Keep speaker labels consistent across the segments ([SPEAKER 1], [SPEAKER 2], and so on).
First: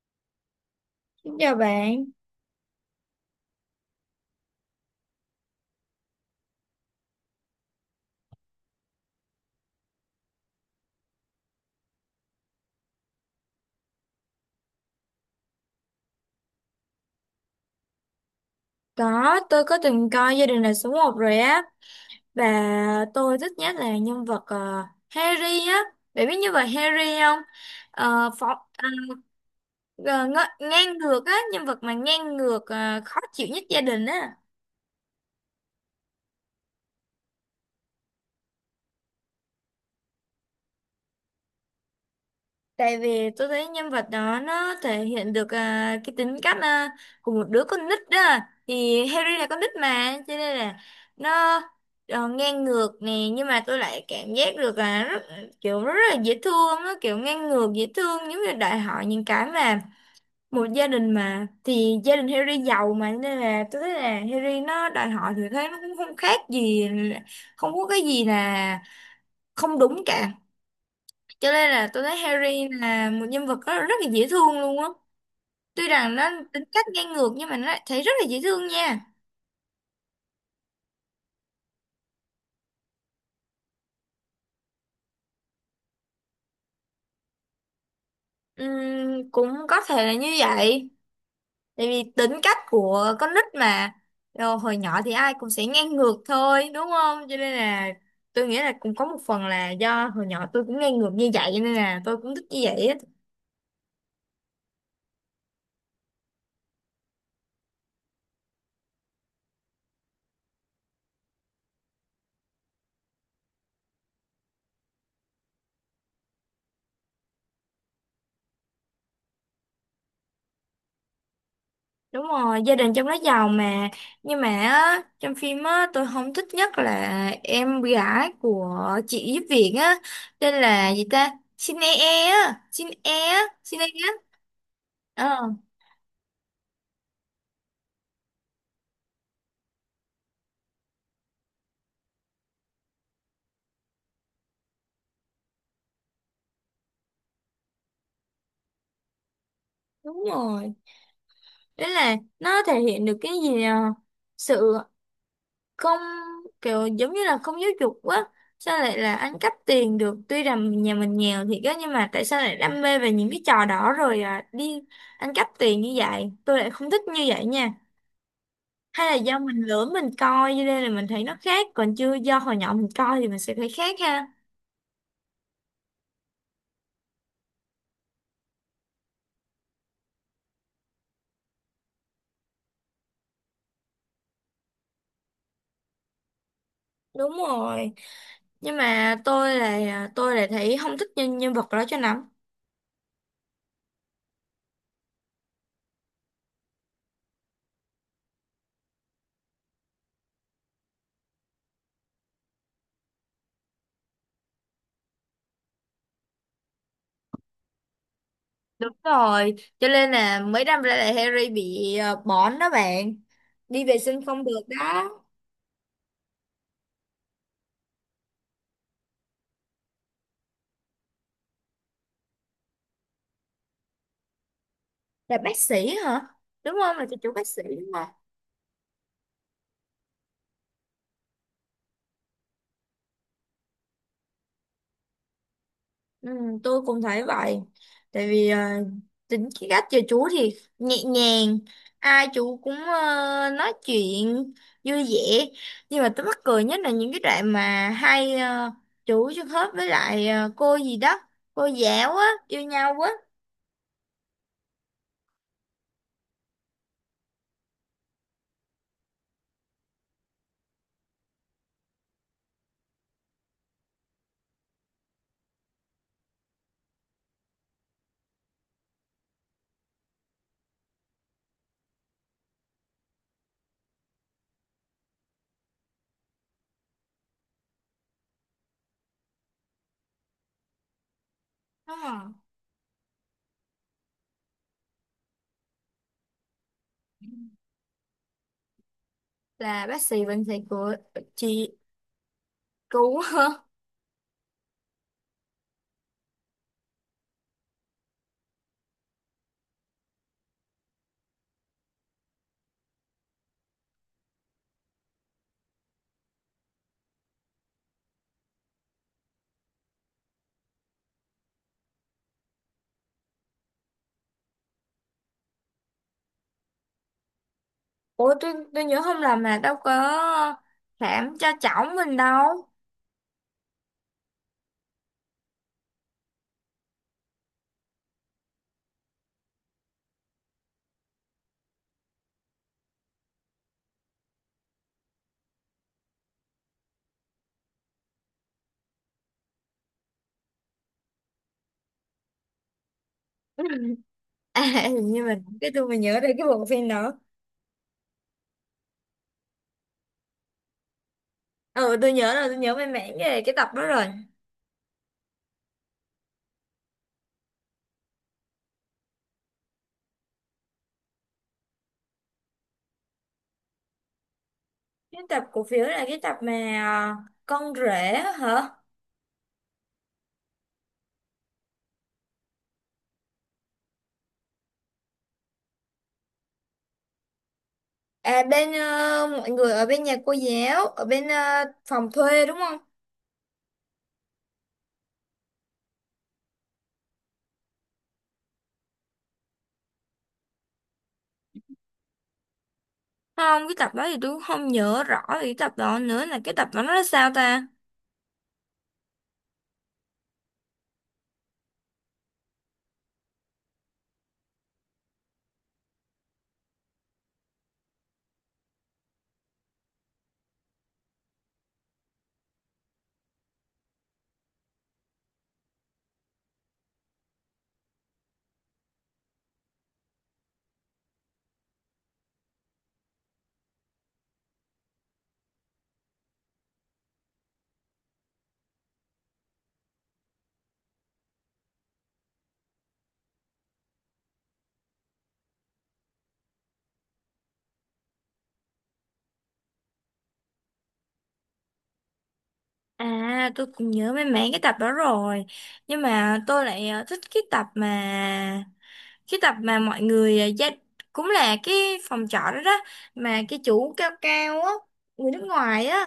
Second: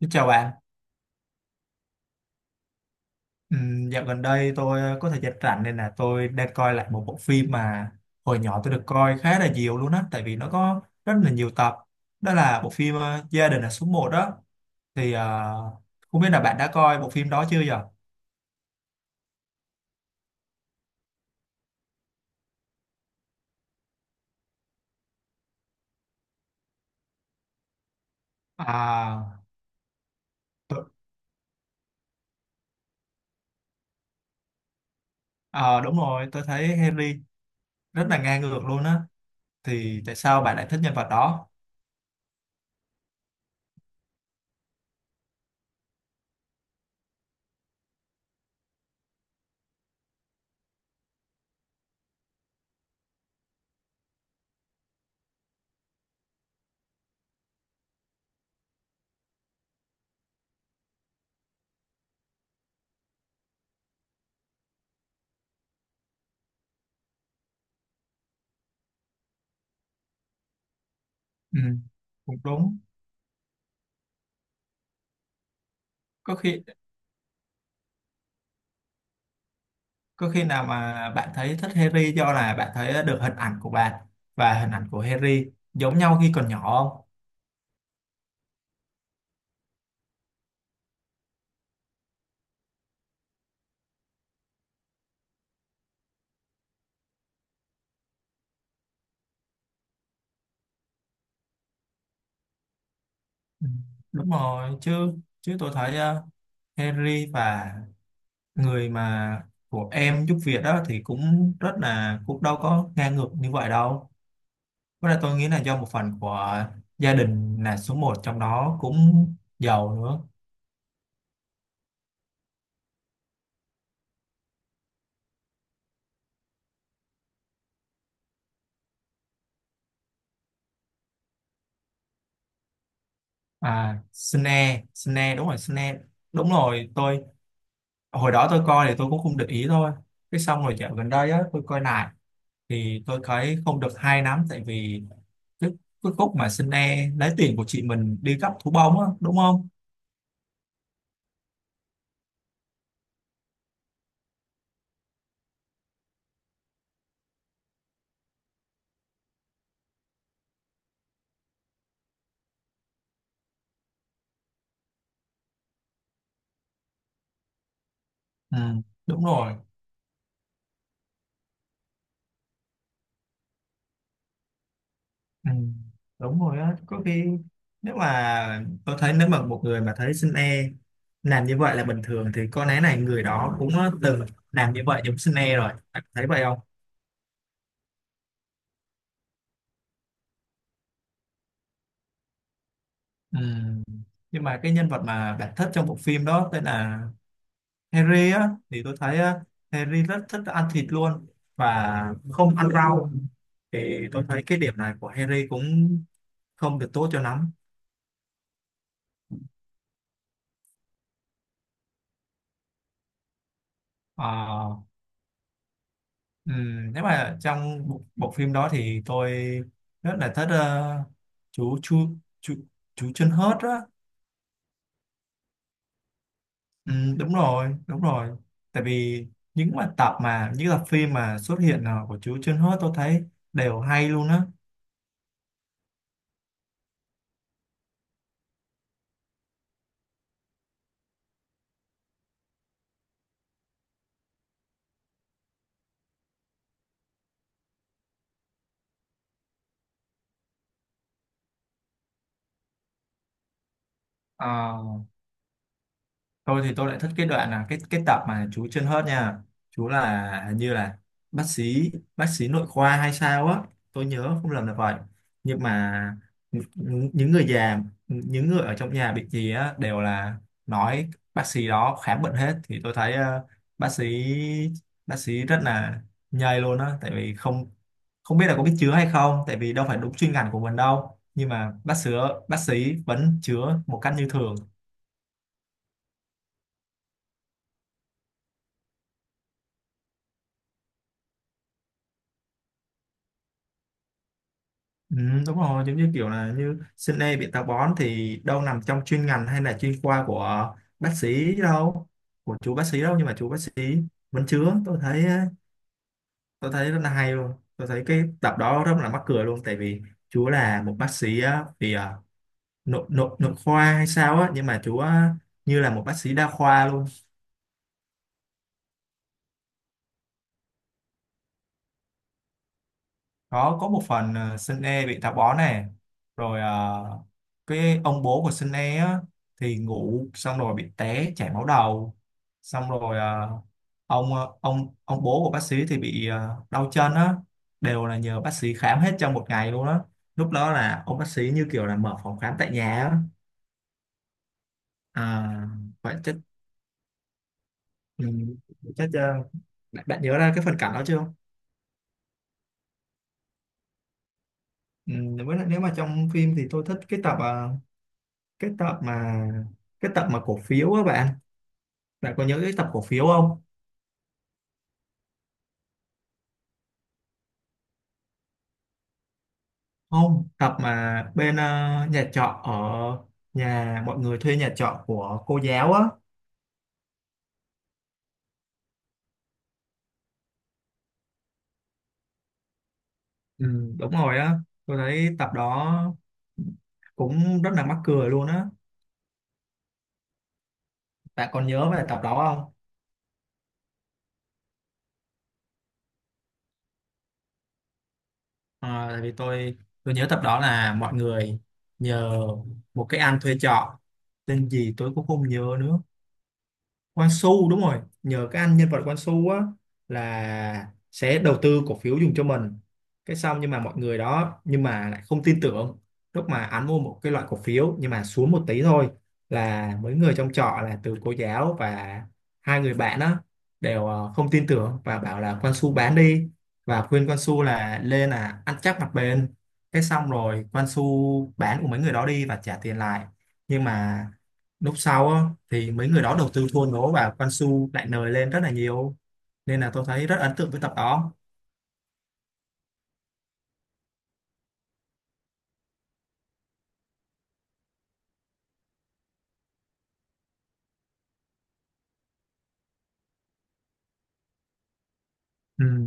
[SPEAKER 1] Xin chào bạn.
[SPEAKER 2] Xin chào bạn.
[SPEAKER 1] Dạo gần đây tôi có thời gian rảnh nên là tôi đang coi lại một bộ phim mà hồi nhỏ tôi được coi khá là nhiều luôn á, tại vì nó có rất là nhiều tập. Đó là bộ phim Gia đình là số một đó. Thì ờ, Không biết là bạn đã coi bộ phim đó chưa vậy?
[SPEAKER 2] Có tôi từng coi Gia đình là số một rồi á, và tôi thích nhất là nhân vật Harry á. Bạn biết nhân vật Harry không? Ờ, phó, à,
[SPEAKER 1] À,
[SPEAKER 2] ờ, ng
[SPEAKER 1] tôi,
[SPEAKER 2] Ngang ngược á, nhân vật mà ngang ngược khó chịu nhất gia đình á.
[SPEAKER 1] ờ, đúng rồi, tôi thấy Henry rất là ngang ngược luôn á. Thì tại sao bạn lại thích nhân vật đó?
[SPEAKER 2] Tại vì tôi thấy nhân vật đó nó thể hiện được cái tính cách của một đứa con nít đó. Thì Harry là con nít mà, cho nên là nó ngang ngược nè, nhưng mà tôi lại cảm giác được là rất, kiểu rất là dễ thương. Nó kiểu ngang ngược dễ thương, giống như đòi hỏi những cái mà một gia đình mà thì gia đình Harry giàu mà, cho nên là tôi thấy là Harry nó đòi hỏi thì thấy nó cũng không khác gì, không có cái gì là không đúng cả, cho
[SPEAKER 1] Ừ,
[SPEAKER 2] nên là tôi thấy
[SPEAKER 1] cũng
[SPEAKER 2] Harry
[SPEAKER 1] đúng.
[SPEAKER 2] là một nhân vật rất, rất là dễ thương luôn á. Tuy rằng nó
[SPEAKER 1] Có khi
[SPEAKER 2] tính cách ngang ngược nhưng mà nó lại thấy rất là dễ thương nha.
[SPEAKER 1] Có khi nào mà bạn thấy thích Harry do là bạn thấy được hình ảnh của bạn và hình ảnh của Harry giống nhau khi còn nhỏ không?
[SPEAKER 2] Cũng có thể là như vậy, tại vì tính cách của con nít mà. Rồi, hồi nhỏ thì ai cũng sẽ ngang ngược thôi đúng không, cho nên là tôi nghĩ là cũng có một phần là do hồi nhỏ tôi cũng ngang ngược như vậy, cho nên là tôi cũng thích như vậy á.
[SPEAKER 1] Ừ, đúng rồi, chứ chứ tôi thấy Harry và người mà của em giúp việc đó thì cũng rất là cũng đâu có ngang ngược như vậy đâu. Với lại tôi nghĩ là do một phần của gia đình là số một trong đó cũng giàu nữa.
[SPEAKER 2] Đúng rồi, gia đình trong đó giàu mà. Nhưng mà á, trong phim á, tôi không thích nhất là em gái của chị giúp việc á. Tên là gì ta? Xin e e á. Xin e á. Xin e
[SPEAKER 1] À,
[SPEAKER 2] á.
[SPEAKER 1] Snape,
[SPEAKER 2] Ờ,
[SPEAKER 1] Snape. Đúng rồi, tôi hồi đó tôi coi thì tôi cũng không để ý thôi, cái xong rồi dạo gần đây á tôi coi lại thì tôi thấy không được hay lắm, tại vì cái, cái khúc mà xin e lấy tiền của chị mình đi cắp thú bông á đúng không.
[SPEAKER 2] đúng rồi. Đấy là nó thể hiện được cái gì à? Sự không, kiểu giống như là không giáo dục quá. Sao lại là ăn cắp tiền được? Tuy rằng nhà mình nghèo thiệt á, nhưng mà tại sao lại đam mê về những cái trò đó rồi đi ăn cắp tiền như vậy? Tôi lại không thích như vậy nha.
[SPEAKER 1] Ừ,
[SPEAKER 2] Hay là
[SPEAKER 1] đúng
[SPEAKER 2] do
[SPEAKER 1] rồi.
[SPEAKER 2] mình lửa mình coi cho nên là mình thấy nó khác, còn chưa do hồi nhỏ mình coi thì mình sẽ thấy khác ha?
[SPEAKER 1] Ừ, đúng rồi á, có khi nếu mà tôi thấy nếu mà một người mà thấy xin e làm như vậy là bình thường thì có lẽ này người đó cũng từng làm như vậy giống xin e rồi, bạn thấy vậy không?
[SPEAKER 2] Đúng rồi, nhưng mà tôi là thấy không thích nhân nhân vật đó cho lắm.
[SPEAKER 1] Ừ. Nhưng mà cái nhân vật mà bạn thích trong bộ phim đó tên là Harry á thì tôi thấy á, Harry rất thích ăn thịt luôn và không ăn rau, thì tôi thấy cái điểm này của Harry cũng không được tốt cho lắm.
[SPEAKER 2] Đúng rồi, cho nên là mấy năm ra là Harry bị bỏng đó bạn, đi vệ sinh không được
[SPEAKER 1] Ờ,
[SPEAKER 2] đó.
[SPEAKER 1] Nếu mà trong bộ phim đó thì tôi rất là thích chú chú chú chú chân hớt á.
[SPEAKER 2] Là bác sĩ hả, đúng không? Là cho chủ
[SPEAKER 1] Đúng
[SPEAKER 2] bác sĩ
[SPEAKER 1] rồi
[SPEAKER 2] đúng
[SPEAKER 1] đúng
[SPEAKER 2] không?
[SPEAKER 1] rồi, tại vì những tập phim mà xuất hiện của chú chân hớt tôi thấy đều hay luôn á.
[SPEAKER 2] Ừ, tôi cũng thấy vậy, tại vì tính cái cách chơi chú thì nhẹ nhàng, ai chú cũng nói chuyện vui vẻ. Nhưng mà tôi mắc cười nhất là những cái đoạn mà hai chú Xuân Hớp với lại cô gì đó, cô giáo á, yêu nhau á.
[SPEAKER 1] Ờ, thôi thì tôi lại thích cái đoạn là cái tập mà chú chân hớt nha. Chú là hình như là bác sĩ bác sĩ nội khoa hay sao á, tôi nhớ không lầm là vậy. Nhưng mà những người già, những người ở trong nhà bị gì á đều là nói bác sĩ đó khám bệnh hết, thì tôi thấy bác sĩ bác sĩ rất là nhây luôn á, tại vì không không biết là có biết chữa hay không, tại vì đâu phải đúng chuyên ngành của mình đâu, nhưng mà
[SPEAKER 2] Đúng rồi.
[SPEAKER 1] bác sĩ vẫn chữa một cách như thường.
[SPEAKER 2] Là bác sĩ bệnh sĩ của chị chú.
[SPEAKER 1] Ừ, đúng rồi, giống như kiểu là như sinh e bị táo bón thì đâu nằm trong chuyên ngành hay là chuyên khoa của bác sĩ đâu, của chú bác sĩ đâu, nhưng mà chú bác sĩ vẫn chứa, tôi thấy rất là hay luôn. Tôi thấy cái tập đó rất là mắc cười luôn, tại vì chú là một bác sĩ á, nội nội nội khoa hay sao á, nhưng mà chú á, như là một bác sĩ đa khoa luôn.
[SPEAKER 2] Ủa, tôi nhớ không lầm là đâu có khám cho cháu mình đâu.
[SPEAKER 1] Có một phần Sun E bị táo bón này rồi cái ông bố của Sun E á, thì ngủ xong rồi bị té chảy máu đầu, xong rồi ông bố của bác sĩ thì bị đau chân á, đều là nhờ bác sĩ khám hết trong một ngày luôn á, lúc đó là ông bác sĩ như kiểu là mở phòng khám tại nhà á.
[SPEAKER 2] À, hình như mình
[SPEAKER 1] À,
[SPEAKER 2] cái tôi mà
[SPEAKER 1] vậy
[SPEAKER 2] nhớ đây
[SPEAKER 1] chắc,
[SPEAKER 2] cái bộ phim đó.
[SPEAKER 1] ừ, chắc bạn nhớ ra cái phần cảnh đó chưa?
[SPEAKER 2] Ừ, tôi nhớ rồi, tôi nhớ về mảng về cái tập đó rồi.
[SPEAKER 1] Ừ, với lại nếu mà trong phim thì tôi thích cái tập mà cái tập mà cổ phiếu á bạn, bạn có nhớ cái tập cổ phiếu không?
[SPEAKER 2] Cái tập cổ phiếu là cái tập mà con rể á hả?
[SPEAKER 1] Không, tập mà bên nhà trọ ở nhà mọi người thuê nhà trọ của cô giáo á.
[SPEAKER 2] À, bên mọi người ở bên nhà cô giáo ở bên phòng thuê đúng không?
[SPEAKER 1] Ừ, đúng rồi á, tôi thấy tập đó cũng rất là mắc cười luôn á, bạn còn nhớ về tập đó không?
[SPEAKER 2] Không, cái tập đó thì tôi cũng không nhớ rõ về cái tập đó nữa, là cái tập đó nó là sao ta?
[SPEAKER 1] Ờ, tại vì tôi nhớ tập đó là mọi người nhờ một cái anh thuê trọ, tên gì tôi cũng không nhớ nữa, Quan Su đúng rồi, nhờ cái anh nhân vật Quan Su á là sẽ đầu tư cổ phiếu dùng cho mình, cái xong nhưng mà mọi người đó nhưng mà lại không tin tưởng, lúc mà anh mua một cái loại cổ phiếu nhưng mà xuống một tí thôi là mấy người trong trọ là từ cô giáo và hai người bạn á đều không tin tưởng và bảo là Quan Su bán đi, và khuyên Quan Su là lên là ăn chắc mặt bền, cái xong rồi Quan Su bán của mấy người đó đi và trả tiền lại, nhưng mà lúc sau á, thì mấy người đó đầu tư thua lỗ và Quan Su lại nời lên rất là nhiều, nên là tôi thấy rất ấn tượng với tập đó.
[SPEAKER 2] À, tôi cũng nhớ mấy mảng cái tập đó rồi, nhưng mà tôi lại thích cái tập mà, cái tập mà mọi người à, gia cũng là cái phòng trọ đó đó, mà cái chú cao cao á, người nước
[SPEAKER 1] Ừ.
[SPEAKER 2] ngoài á,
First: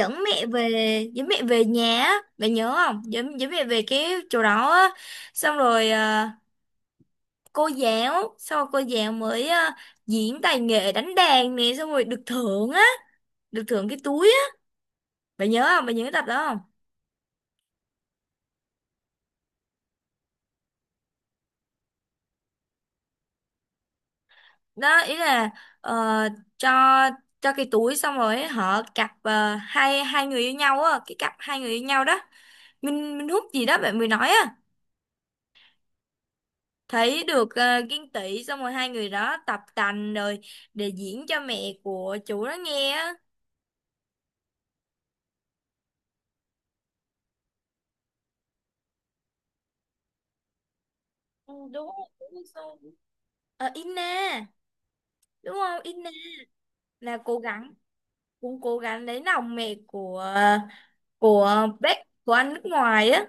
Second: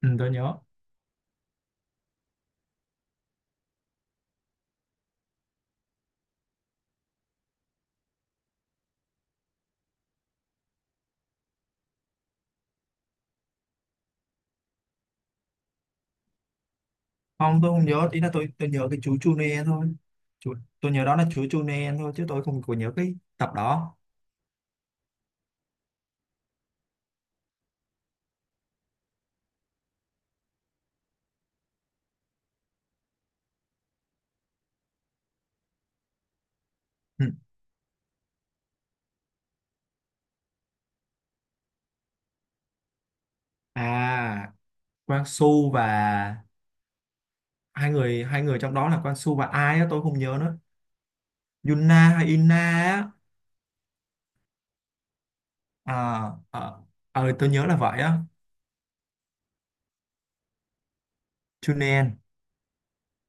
[SPEAKER 1] Ừ tôi
[SPEAKER 2] mẹ
[SPEAKER 1] nhớ.
[SPEAKER 2] về. Dẫn mẹ về nhà á, bạn nhớ không? Dẫn dẫn mẹ về cái chỗ đó á, xong rồi cô giáo, xong rồi cô giáo mới diễn tài nghệ đánh đàn nè, xong rồi được thưởng á, được thưởng cái túi á. Bạn nhớ không, bạn nhớ cái tập đó không?
[SPEAKER 1] Không, tôi không nhớ, ý là tôi nhớ cái chú Chune thôi, chú, tôi nhớ đó là chú Chune thôi chứ tôi không có nhớ cái tập đó.
[SPEAKER 2] Đó ý là ờ, cho cho cái túi xong rồi họ cặp hai hai người yêu nhau á, cái cặp hai người yêu nhau đó, Minh Minh Húc gì đó bạn mới nói á, thấy
[SPEAKER 1] Ừ.
[SPEAKER 2] được Kiên Tỷ, xong rồi hai người đó tập tành rồi để diễn cho mẹ của chủ đó nghe á.
[SPEAKER 1] À, Quang Su và hai người trong đó là Quang Su và ai á tôi không nhớ nữa.
[SPEAKER 2] Ừ,
[SPEAKER 1] Yuna
[SPEAKER 2] đúng
[SPEAKER 1] hay
[SPEAKER 2] rồi,
[SPEAKER 1] Ina
[SPEAKER 2] sao?
[SPEAKER 1] á?
[SPEAKER 2] Ờ, Inna, đúng không, Inna?
[SPEAKER 1] À,
[SPEAKER 2] Là
[SPEAKER 1] à,
[SPEAKER 2] cố
[SPEAKER 1] tôi nhớ
[SPEAKER 2] gắng,
[SPEAKER 1] là vậy á.
[SPEAKER 2] cũng cố gắng lấy lòng mẹ của bác,
[SPEAKER 1] Chunen.
[SPEAKER 2] của anh nước ngoài á.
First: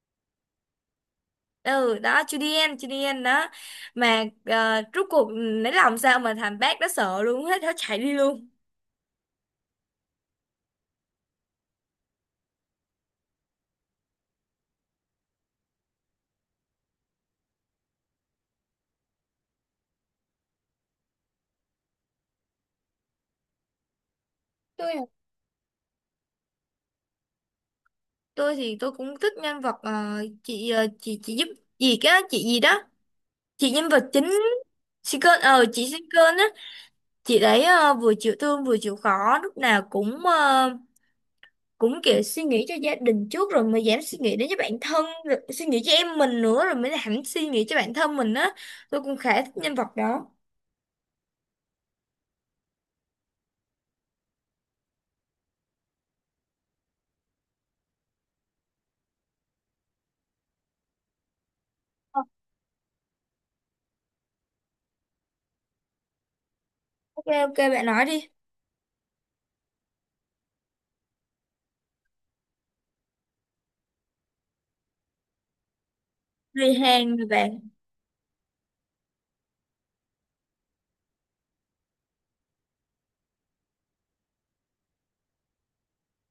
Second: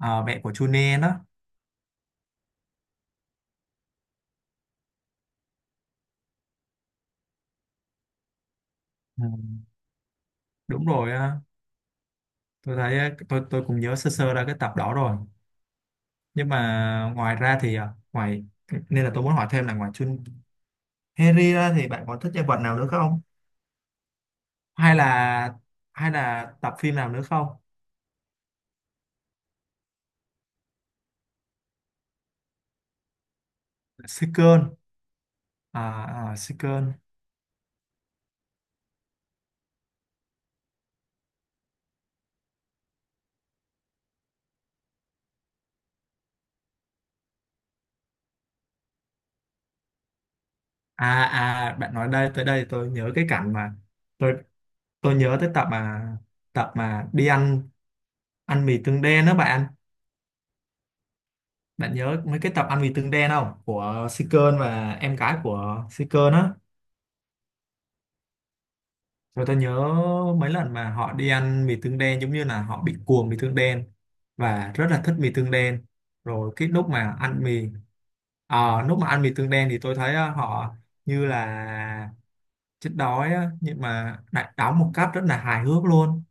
[SPEAKER 1] À, mẹ của Chunen á.
[SPEAKER 2] Ừ đó, Julian, Julian đó. Mà rốt cuộc lấy lòng sao mà thằng bác đó sợ luôn, hết nó chạy đi luôn.
[SPEAKER 1] Ừ. Đúng rồi, tôi thấy á, tôi cũng nhớ sơ sơ ra cái tập đó rồi, nhưng mà ngoài ra thì à, ngoài nên là tôi muốn hỏi thêm là ngoài Chun, Harry ra thì bạn có thích nhân vật nào nữa không, hay là hay là tập phim nào nữa không?
[SPEAKER 2] Tôi thì tôi cũng thích nhân vật chị, chị giúp gì á, chị gì đó, chị nhân vật chính,
[SPEAKER 1] Seeker.
[SPEAKER 2] Sinclair, ờ chị
[SPEAKER 1] À, à
[SPEAKER 2] Sinclair á.
[SPEAKER 1] Seeker.
[SPEAKER 2] Chị đấy vừa chịu thương vừa chịu khó, lúc nào cũng cũng kiểu suy nghĩ cho gia đình trước rồi mới dám suy nghĩ đến cho bản thân, rồi suy nghĩ cho em mình nữa rồi mới dám suy nghĩ cho bản thân mình á. Tôi cũng khá thích nhân vật đó.
[SPEAKER 1] À, à bạn nói đây tới đây tôi nhớ cái cảnh mà, tôi tôi nhớ tới tập mà đi ăn, ăn mì tương đen đó bạn, bạn
[SPEAKER 2] Ờ,
[SPEAKER 1] nhớ mấy cái tập ăn mì tương đen không, của Seeker và em gái của Seeker đó.
[SPEAKER 2] ok ok bạn nói đi.
[SPEAKER 1] Rồi tôi nhớ mấy lần mà họ đi ăn mì tương đen giống như là họ bị cuồng mì tương đen và rất là thích mì tương đen. Rồi cái
[SPEAKER 2] Người
[SPEAKER 1] lúc
[SPEAKER 2] Hàn
[SPEAKER 1] mà
[SPEAKER 2] mà
[SPEAKER 1] ăn mì
[SPEAKER 2] bạn.
[SPEAKER 1] à, Lúc mà ăn mì tương đen thì tôi thấy họ như là chết đói á, nhưng mà lại đóng một cách rất là hài hước luôn.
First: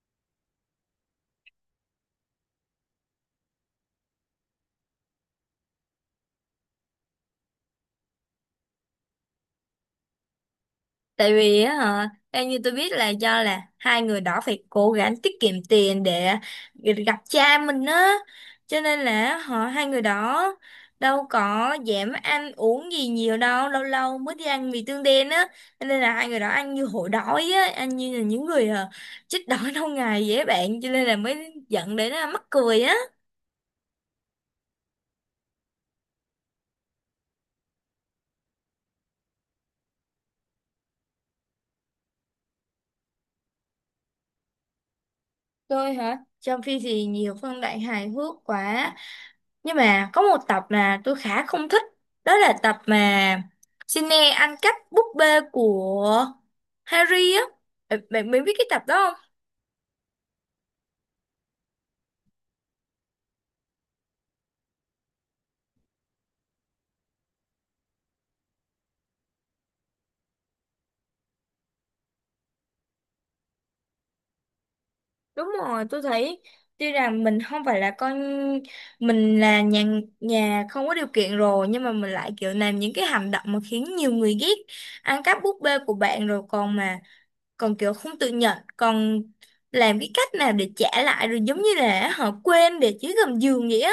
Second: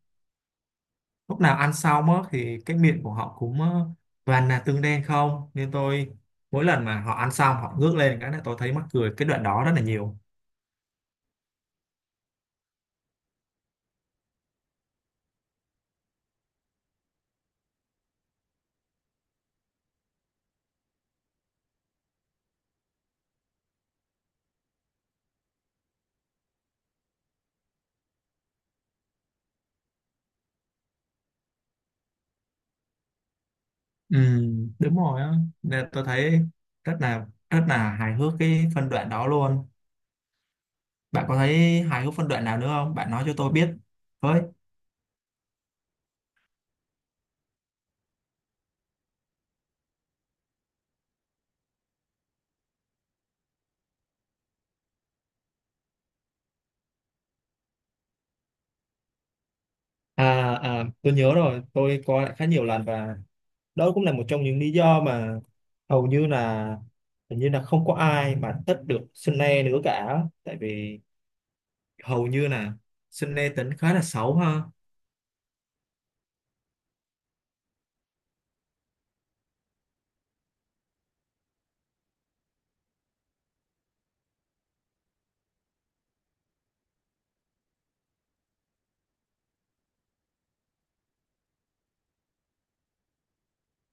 [SPEAKER 1] Lúc nào ăn xong á, thì cái miệng của họ cũng toàn là tương đen không, nên tôi mỗi lần mà họ ăn xong họ ngước lên cái là tôi thấy mắc cười cái đoạn đó rất là nhiều.
[SPEAKER 2] Tại vì á hả, theo như tôi biết là do là hai người đó phải cố gắng tiết kiệm tiền để gặp cha mình á, cho nên là họ, hai người đó đâu có dám ăn uống gì nhiều đâu, lâu lâu mới đi ăn mì tương đen á, cho nên là hai người đó ăn như hổ đói á, ăn như là những người chết đói lâu ngày dễ bạn, cho nên là mới dẫn đến là mắc cười á.
[SPEAKER 1] Ừ, đúng rồi á, nên tôi thấy rất là hài hước cái phân đoạn đó luôn, bạn có thấy hài hước phân đoạn nào nữa không bạn nói cho tôi biết với.
[SPEAKER 2] Tôi hả, trong phim thì nhiều phân đoạn hài hước quá. Nhưng mà có một tập mà tôi khá không thích. Đó là tập mà Sydney ăn cắp búp bê của Harry á. Bạn bạn biết cái tập đó không?
[SPEAKER 1] À, à tôi nhớ rồi, tôi coi lại khá nhiều lần và đó cũng là một trong những lý do mà hầu như là hình như là không có ai mà thích được Sunny nữa cả, tại vì hầu như là Sunny tính khá là xấu ha.
[SPEAKER 2] Đúng rồi, tôi thấy tuy rằng mình không phải là con, mình là nhà, nhà không có điều kiện rồi, nhưng mà mình lại kiểu làm những cái hành động mà khiến nhiều người ghét. Ăn cắp búp bê của bạn rồi còn mà, còn kiểu không tự nhận, còn làm cái cách nào để trả lại rồi giống như là họ quên để dưới gầm giường vậy á.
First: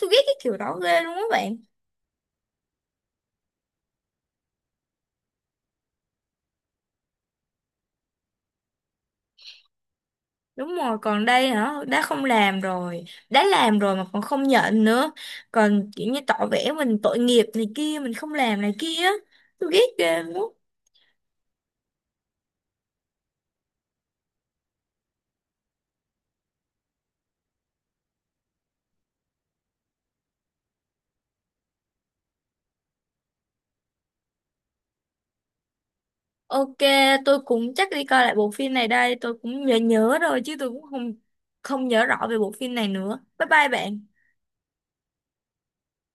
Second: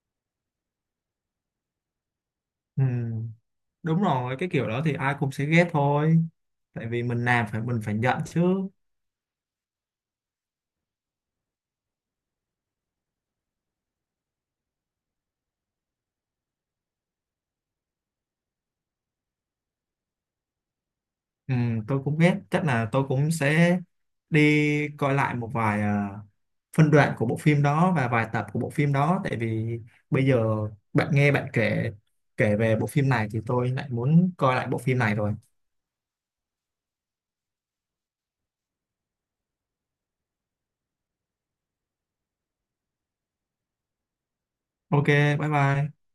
[SPEAKER 2] Tôi ghét cái kiểu đó ghê luôn á bạn.
[SPEAKER 1] Ừ, đúng rồi, cái kiểu đó thì ai cũng sẽ ghét thôi, tại vì mình làm phải mình phải nhận chứ.
[SPEAKER 2] Đúng rồi, còn đây hả, đã không làm rồi, đã làm rồi mà còn không nhận nữa. Còn kiểu như tỏ vẻ mình tội nghiệp này kia, mình không làm này kia. Tôi ghét ghê lắm.
[SPEAKER 1] Ừ, tôi cũng biết chắc là tôi cũng sẽ đi coi lại một vài phân đoạn của bộ phim đó và vài tập của bộ phim đó, tại vì bây giờ bạn nghe bạn kể, kể về bộ phim này thì tôi lại muốn coi lại bộ phim này rồi.
[SPEAKER 2] Ok, tôi cũng chắc đi coi lại bộ phim này đây, tôi cũng nhớ nhớ rồi chứ tôi cũng không không nhớ rõ về bộ phim này nữa. Bye bye bạn.
[SPEAKER 1] Ok, bye bye.